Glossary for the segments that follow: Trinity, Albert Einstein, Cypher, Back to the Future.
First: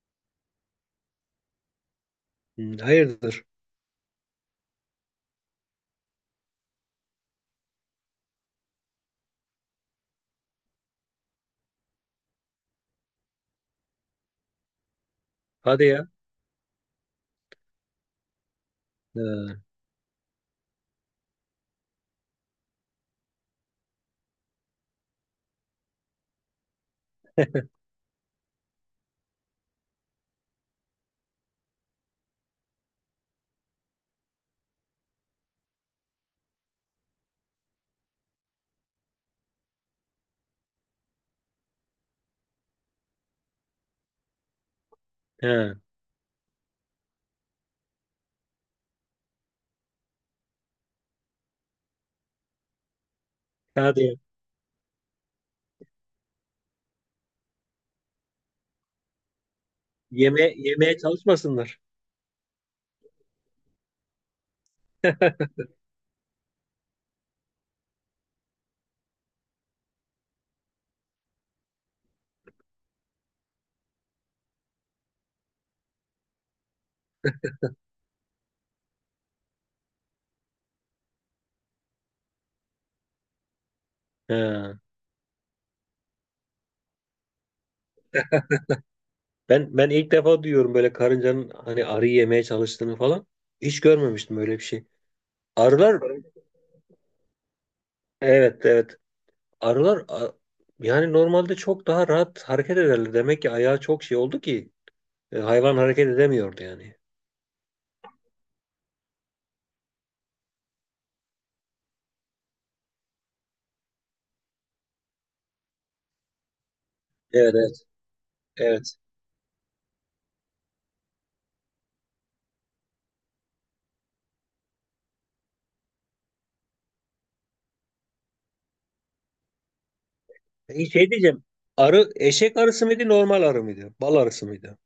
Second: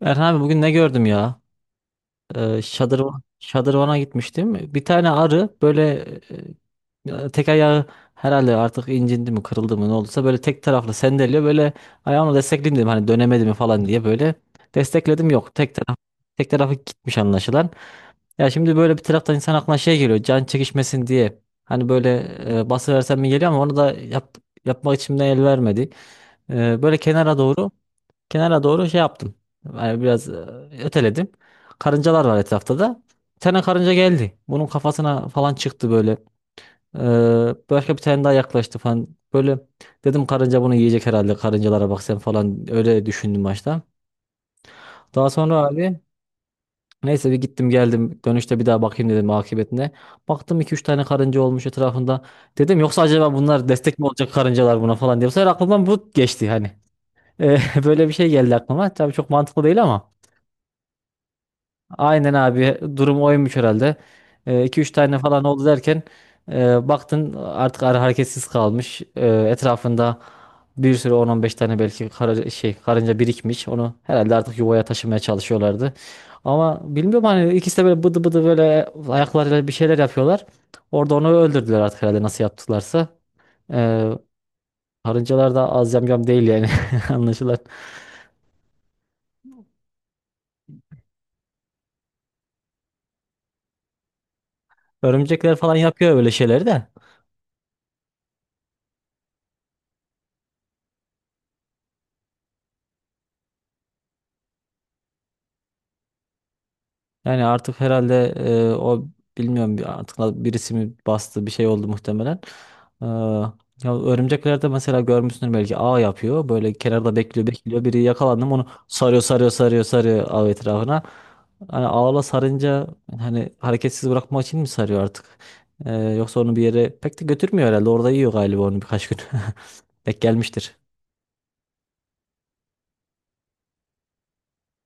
Erhan abi bugün ne gördüm ya? Hmm, hayırdır? Şadırvana gitmiştim. Bir tane arı böyle tek ayağı herhalde artık incindi mi kırıldı mı ne olduysa böyle tek taraflı sendeliyor. Böyle ayağımla destekleyeyim dedim hani dönemedi mi falan diye böyle destekledim yok. Hadi ya. Tek tarafı gitmiş anlaşılan. Ya şimdi böyle bir taraftan insan Ha, aklına şey geliyor can çekişmesin diye. Hani böyle bası versem mi geliyor ama onu da yapmak içimden el vermedi. Böyle kenara doğru. Kenara doğru şey yaptım. Yani biraz öteledim. Karıncalar var etrafta da. Bir tane karınca geldi. Bunun kafasına falan çıktı böyle. Ee, Başka bir tane daha yaklaştı falan. Böyle dedim karınca bunu yiyecek herhalde. Karıncalara bak sen falan öyle düşündüm başta. Daha sonra ha, abi neyse bir gittim geldim. Dönüşte bir daha bakayım dedim akıbetine. Baktım iki üç tane karınca olmuş etrafında. Dedim yoksa acaba bunlar destek hadi mi ya. olacak karıncalar buna falan diye. Bu sefer aklımdan bu geçti hani. Ee, Böyle bir şey geldi aklıma. Tabii çok mantıklı değil ama. Yeme, yemeye çalışmasınlar. Aynen abi durum oymuş herhalde. İki üç tane falan oldu derken baktın artık arı hareketsiz kalmış. E, etrafında bir sürü on on beş tane belki kara, şey karınca birikmiş. Onu herhalde artık yuvaya taşımaya çalışıyorlardı. Ama bilmiyorum hani ikisi de böyle bıdı bıdı böyle ayaklarıyla bir şeyler yapıyorlar. Orada onu öldürdüler artık herhalde nasıl yaptılarsa. E, Ha. Karıncalar da az yamyam değil yani anlaşılan. Ben ilk defa duyuyorum böyle karıncanın hani arıyı yemeye çalıştığını falan. Hiç görmemiştim öyle bir şey. Örümcekler falan Arılar, yapıyor böyle şeyleri de. evet, evet. Arılar yani normalde çok daha rahat hareket ederler. Demek ki ayağı çok şey oldu ki hayvan hareket edemiyordu yani. Yani artık herhalde o bilmiyorum birisi mi bastı bir şey oldu muhtemelen. Ee, Ya örümceklerde mesela görmüşsündür belki ağ yapıyor. Böyle kenarda Evet, evet. bekliyor. Biri yakalandı mı onu Evet. Sarıyor ağ etrafına. Hani ağla sarınca hani hareketsiz bırakmak için mi sarıyor artık? Yoksa onu bir yere pek de götürmüyor herhalde. Orada yiyor galiba onu birkaç gün. Denk gelmiştir. Peki şey diyeceğim. Arı eşek arısı mıydı, normal arı mıydı? Bal arısı mıydı?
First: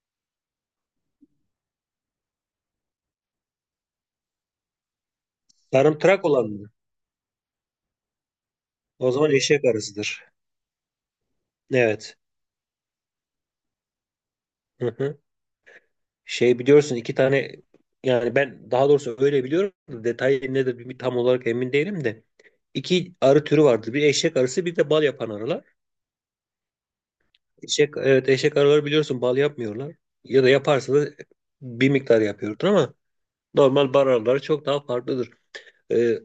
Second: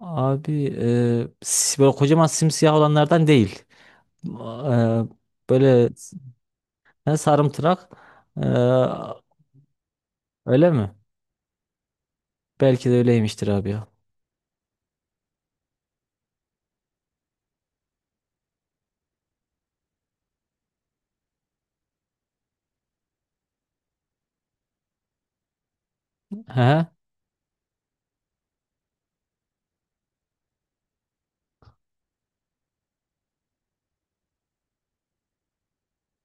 Abi böyle kocaman simsiyah olanlardan değil. Eee, Böyle Sarımtırak olan mı? he, sarımtırak. Ee, O zaman eşek arısıdır. Öyle mi? Evet. Belki de öyleymiştir abi ya. Hı hı. Şey biliyorsun, iki tane, yani ben daha doğrusu öyle biliyorum da detayı nedir bir tam olarak emin değilim de iki arı türü vardır. Bir eşek arısı, bir de bal yapan arılar. He. Eşek, evet, eşek arıları biliyorsun bal yapmıyorlar. Ya da yaparsa da bir miktar yapıyordur ama normal bal arıları çok daha farklıdır. Ee,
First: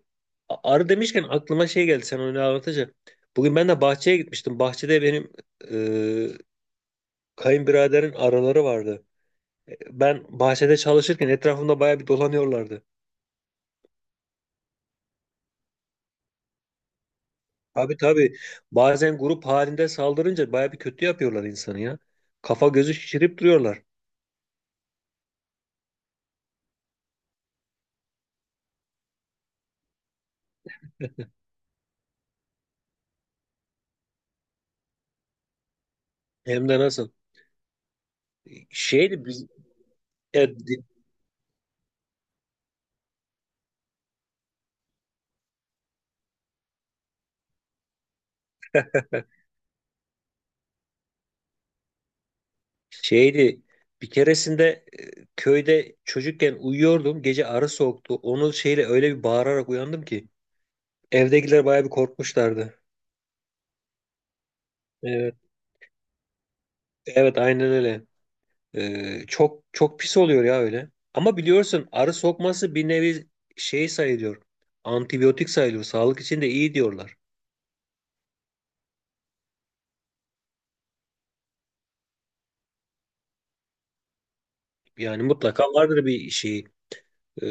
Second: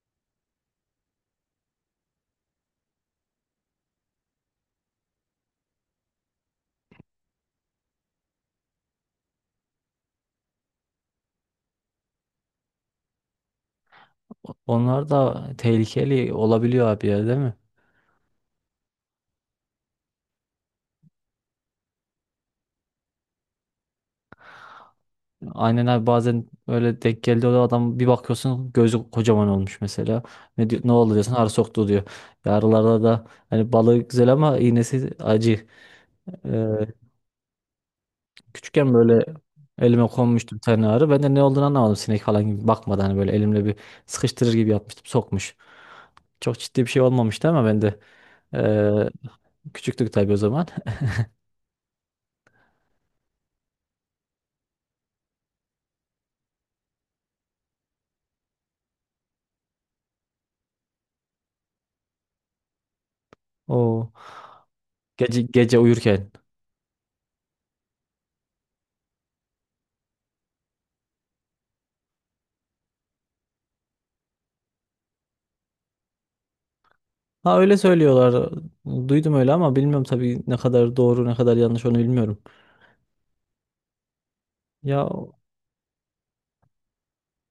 arı demişken aklıma şey geldi sen onu anlatınca. Bugün ben de bahçeye gitmiştim. Bahçede benim e, kayınbiraderin arıları vardı. Ben bahçede çalışırken etrafımda bayağı bir dolanıyorlardı. Onlar da tehlikeli olabiliyor abi ya değil mi? Tabii, tabii. Bazen grup halinde saldırınca baya bir kötü yapıyorlar insanı ya. Kafa gözü şişirip duruyorlar. Aynen abi bazen öyle denk geldi o adam bir bakıyorsun gözü kocaman olmuş mesela. Ne diyor, ne oldu diyorsun arı soktu diyor. Yarılarda da hani balığı güzel ama iğnesi acı. Ee, Hem de nasıl? Küçükken böyle Şeydi biz elime e, konmuştu bir di- tane arı. Ben de ne olduğunu anlamadım sinek falan gibi bakmadan hani böyle elimle bir sıkıştırır gibi yapmıştım sokmuş. Çok ciddi bir şey olmamıştı ama ben de eee, küçüktük tabii o zaman. şeydi bir keresinde köyde çocukken uyuyordum. Gece arı soktu. Onu şeyle öyle bir bağırarak uyandım ki evdekiler baya bir korkmuşlardı. O Evet. gece gece uyurken. Evet, aynen öyle. E, çok çok pis oluyor ya öyle. Ama biliyorsun arı sokması bir nevi şey sayılıyor. Antibiyotik sayılıyor. Sağlık için de iyi diyorlar. Ha öyle söylüyorlar. Duydum öyle ama bilmiyorum tabii ne kadar doğru ne kadar yanlış onu bilmiyorum. Ya, Yani mutlaka vardır bir şey. e,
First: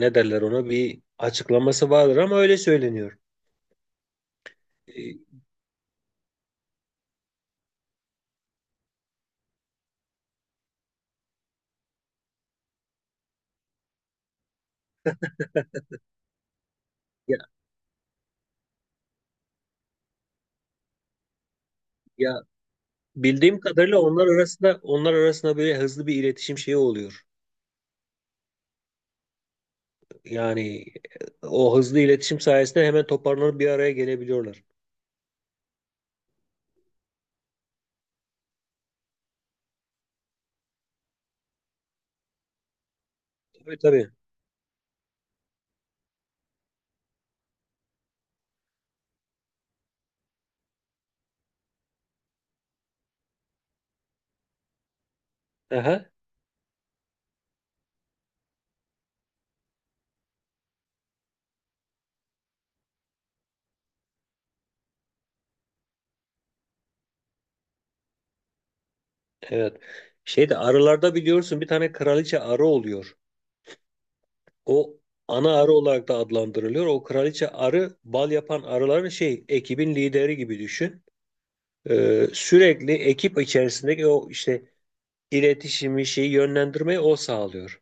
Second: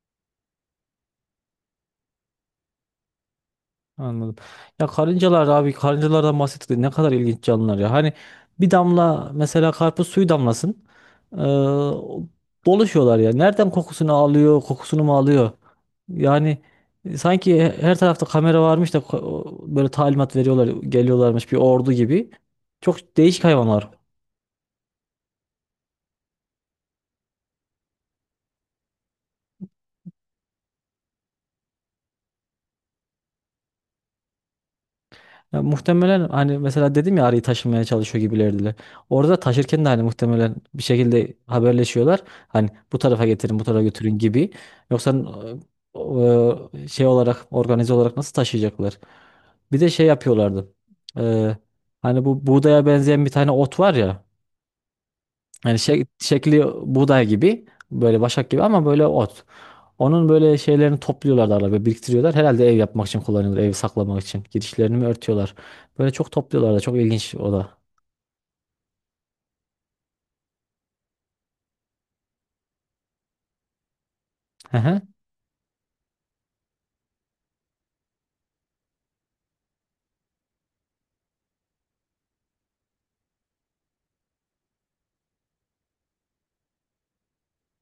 Ne derler ona, bir açıklaması vardır ama öyle söyleniyor. anladım. Ya E, karıncalar abi karıncalardan bahsettik de ne kadar ilginç canlılar ya. Hani bir damla mesela karpuz suyu damlasın. Ee, Dolaşıyorlar ya. Nereden kokusunu alıyor, kokusunu mu alıyor? Yani ya, sanki her tarafta kamera varmış da böyle talimat veriyorlar, geliyorlarmış bir ordu gibi. ya, Çok değişik bildiğim hayvanlar. kadarıyla onlar arasında böyle hızlı bir iletişim şeyi oluyor. Yani o hızlı iletişim sayesinde hemen toparlanıp bir araya gelebiliyorlar. Ya muhtemelen hani mesela dedim ya arıyı taşımaya çalışıyor gibilerdiler. Orada taşırken de hani muhtemelen bir şekilde haberleşiyorlar. Hani bu tarafa getirin, bu Tabii, tarafa tabii. götürün gibi. Yoksa şey olarak organize olarak nasıl taşıyacaklar? Bir de şey yapıyorlardı. E, Hani bu buğdaya benzeyen bir tane ot var ya. Yani Aha, şekli buğday gibi böyle başak gibi ama böyle ot. Onun böyle şeylerini topluyorlar da arada biriktiriyorlar. Herhalde ev yapmak için kullanıyorlar. Evi saklamak için. Girişlerini mi örtüyorlar? Böyle çok topluyorlar da çok ilginç o da. evet. Şeyde arılarda biliyorsun bir tane kraliçe arı oluyor. Hı O hı. ana arı olarak da adlandırılıyor. O kraliçe arı bal yapan arıların şey, ekibin lideri gibi düşün. Sürekli ekip içerisindeki o işte iletişimi şeyi yönlendirmeyi o sağlıyor.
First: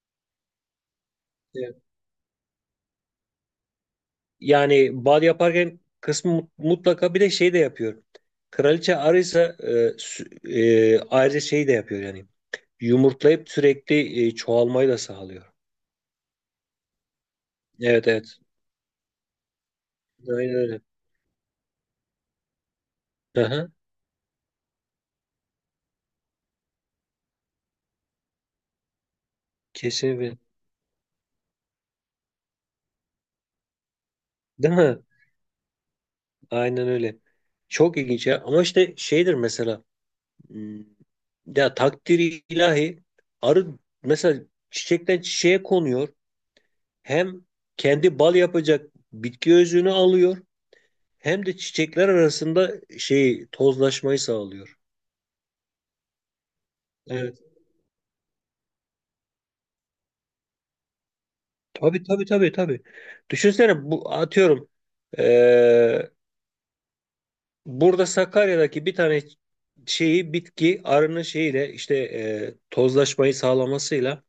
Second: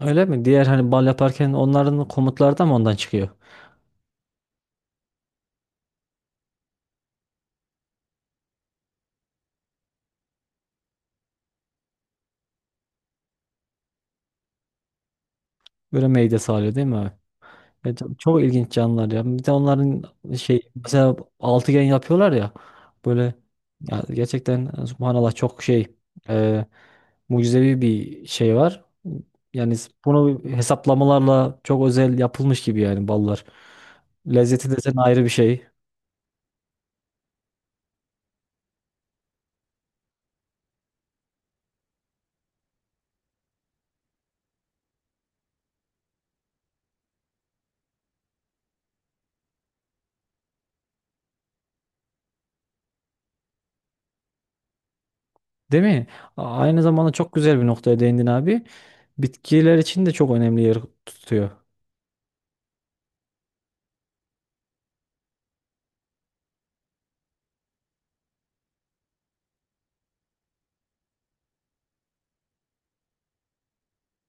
Öyle mi? Diğer hani bal yaparken Evet. onların komutları da mı ondan çıkıyor? Yani bal yaparken kısmı mutlaka bir de şey de yapıyor. Kraliçe arıysa sü- ayrıca şey de yapıyor yani. Yumurtlayıp sürekli çoğalmayı da sağlıyor. Böyle meyde sağlıyor değil mi abi? Evet, Evet, evet. çok ilginç canlılar ya. Bir de onların Aynen şey öyle. mesela altıgen yapıyorlar ya. Böyle Aha, ya gerçekten subhanallah çok şey. Mucizevi bir şey var. Yani kesinlikle. bunu hesaplamalarla çok özel yapılmış gibi yani ballar. Lezzeti Değil desen mi? ayrı bir şey. Aynen öyle. Çok ilginç ya. Ama işte şeydir mesela. Hmm, ya takdiri ilahi, arı mesela çiçekten çiçeğe konuyor. Hem kendi bal yapacak bitki özünü alıyor, hem de çiçekler arasında şey, tozlaşmayı sağlıyor. Değil mi? A- aynı zamanda çok Evet. güzel bir noktaya değindin abi. Bitkiler için de çok önemli yer tutuyor. Tabii, tabii, tabii, tabii. Düşünsene bu, atıyorum, eee, burada Sakarya'daki bir tane şeyi, bitki arının şeyiyle, işte tozlaşmayı sağlamasıyla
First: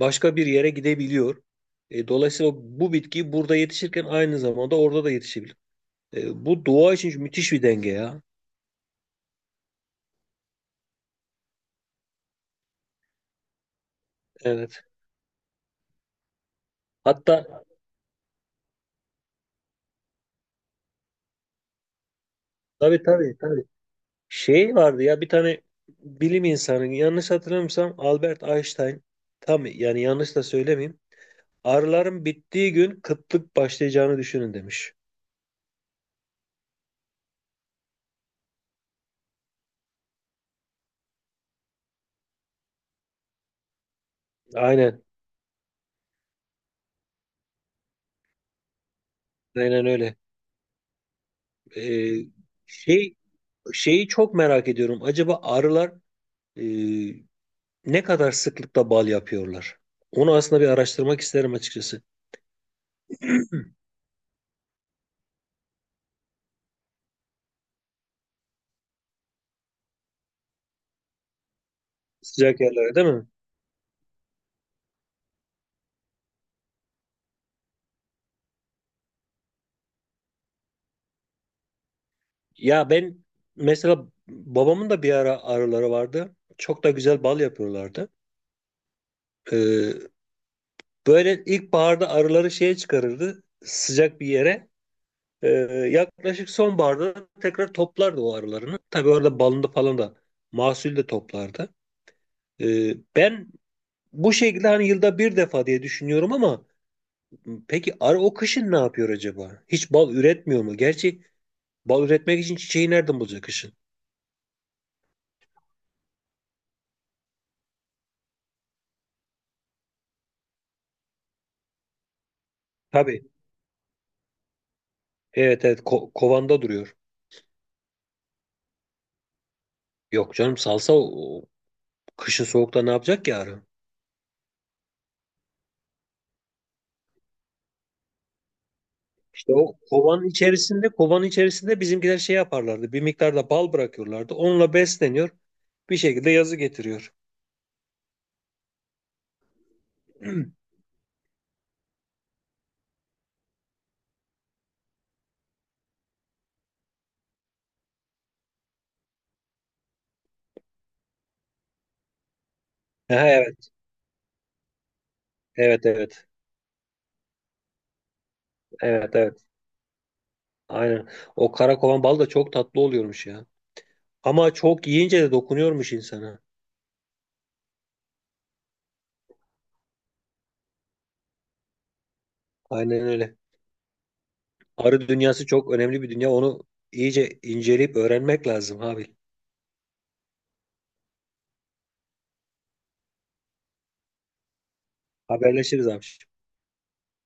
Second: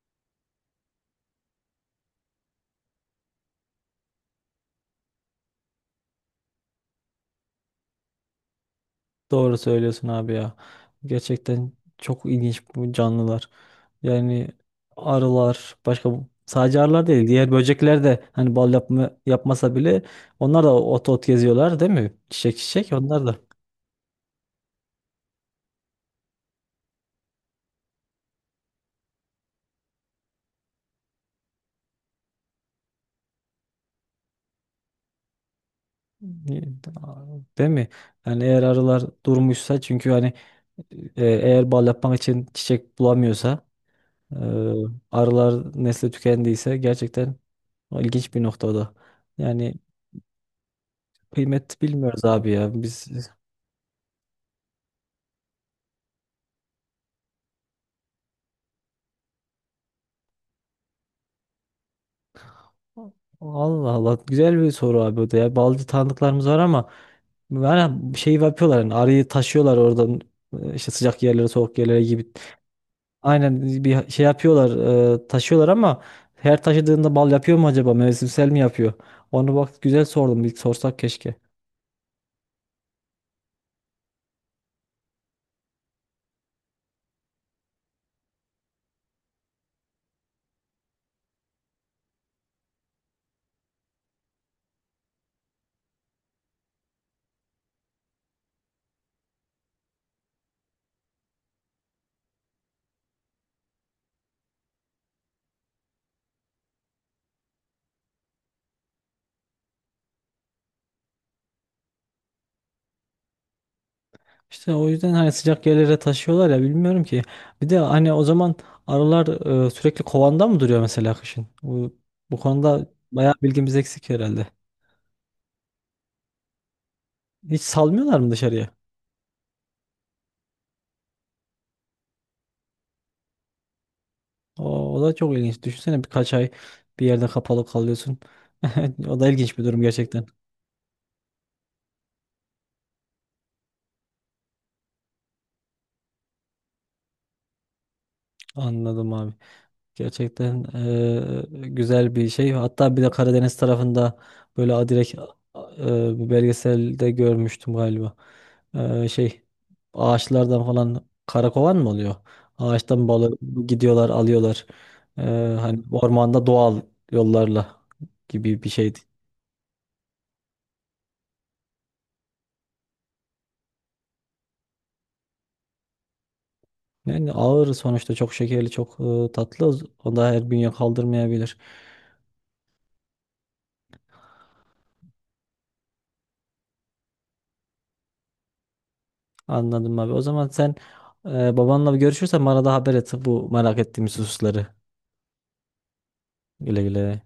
başka bir yere gidebiliyor. E, dolayısıyla bu bitki burada yetişirken aynı zamanda orada da yetişebilir. E, bu doğa için müthiş bir denge ya. Doğru söylüyorsun abi ya. Gerçekten çok ilginç bu canlılar. Yani Evet. arılar başka sadece arılar değil Hatta diğer böcekler de hani bal yapmasa bile onlar da ot ot geziyorlar değil mi? Çiçek çiçek tabii, onlar tabii, da. tabii. Şey vardı ya, bir tane bilim insanı, yanlış hatırlamıyorsam Albert Einstein, tam yani yanlış da söylemeyeyim. Arıların bittiği gün kıtlık başlayacağını düşünün demiş. Değil mi? Yani eğer arılar durmuşsa çünkü hani eğer bal yapmak için çiçek bulamıyorsa e, Aynen. arılar nesli tükendiyse gerçekten o ilginç bir noktada. Yani Aynen öyle. kıymet E, bilmiyoruz abi ya. Biz şey, şeyi çok merak ediyorum. Acaba arılar e, ne kadar sıklıkla bal yapıyorlar? Onu aslında bir araştırmak isterim açıkçası. Allah Allah güzel bir soru abi o da ya. Balcı tanıdıklarımız var ama yani şey yapıyorlar yani arıyı taşıyorlar oradan işte sıcak yerlere soğuk yerlere gibi. Sıcak yerlere değil mi? Aynen bir şey yapıyorlar taşıyorlar ama her taşıdığında bal yapıyor mu acaba mevsimsel mi yapıyor? Onu bak güzel sordum bir sorsak keşke. Ya ben, mesela babamın da bir ara arıları vardı. Çok da güzel bal yapıyorlardı. Ee, Böyle ilkbaharda arıları şeye çıkarırdı, sıcak bir yere. Ee, Yaklaşık sonbaharda tekrar toplardı o arılarını. Tabii orada balını falan da, mahsul de toplardı. Ben bu şekilde hani yılda bir defa diye düşünüyorum ama peki arı o kışın ne yapıyor acaba? Hiç bal üretmiyor mu? Gerçi bal üretmek için çiçeği nereden bulacak kışın? İşte o yüzden hani sıcak yerlere taşıyorlar ya bilmiyorum ki. Bir de hani o zaman arılar sürekli kovanda mı duruyor mesela kışın? Bu konuda Tabii. bayağı bilgimiz eksik herhalde. Evet, evet, kovanda duruyor. Hiç salmıyorlar mı dışarıya? Yok canım, salsa o, o kışın soğukta ne yapacak ki arı? O da çok ilginç. Düşünsene birkaç ay bir yerde kapalı kalıyorsun. O da İşte ilginç bir o durum kovanın gerçekten. içerisinde bizimkiler şey yaparlardı. Bir miktar da bal bırakıyorlardı. Onunla besleniyor. Bir şekilde yazı getiriyor. Anladım abi. Gerçekten güzel bir şey. Hatta bir de Karadeniz tarafında böyle adirek bir belgeselde görmüştüm galiba. Şey ağaçlardan falan karakovan mı oluyor? Ağaçtan Ha, balık evet. gidiyorlar alıyorlar. Eee, Hani Evet, evet. ormanda doğal yollarla gibi bir şeydi. Evet, evet. Aynen. O kara kovan bal da çok tatlı oluyormuş ya. Ama çok yiyince de dokunuyormuş insana. Yani ağır sonuçta çok şekerli çok tatlı o da her bünye kaldırmayabilir. Aynen öyle. Arı dünyası çok önemli bir dünya. Onu iyice inceleyip öğrenmek lazım abi. Anladım abi. O zaman sen babanla bir görüşürsen bana da haber et bu merak ettiğimiz hususları. Haberleşiriz abi. Güle güle.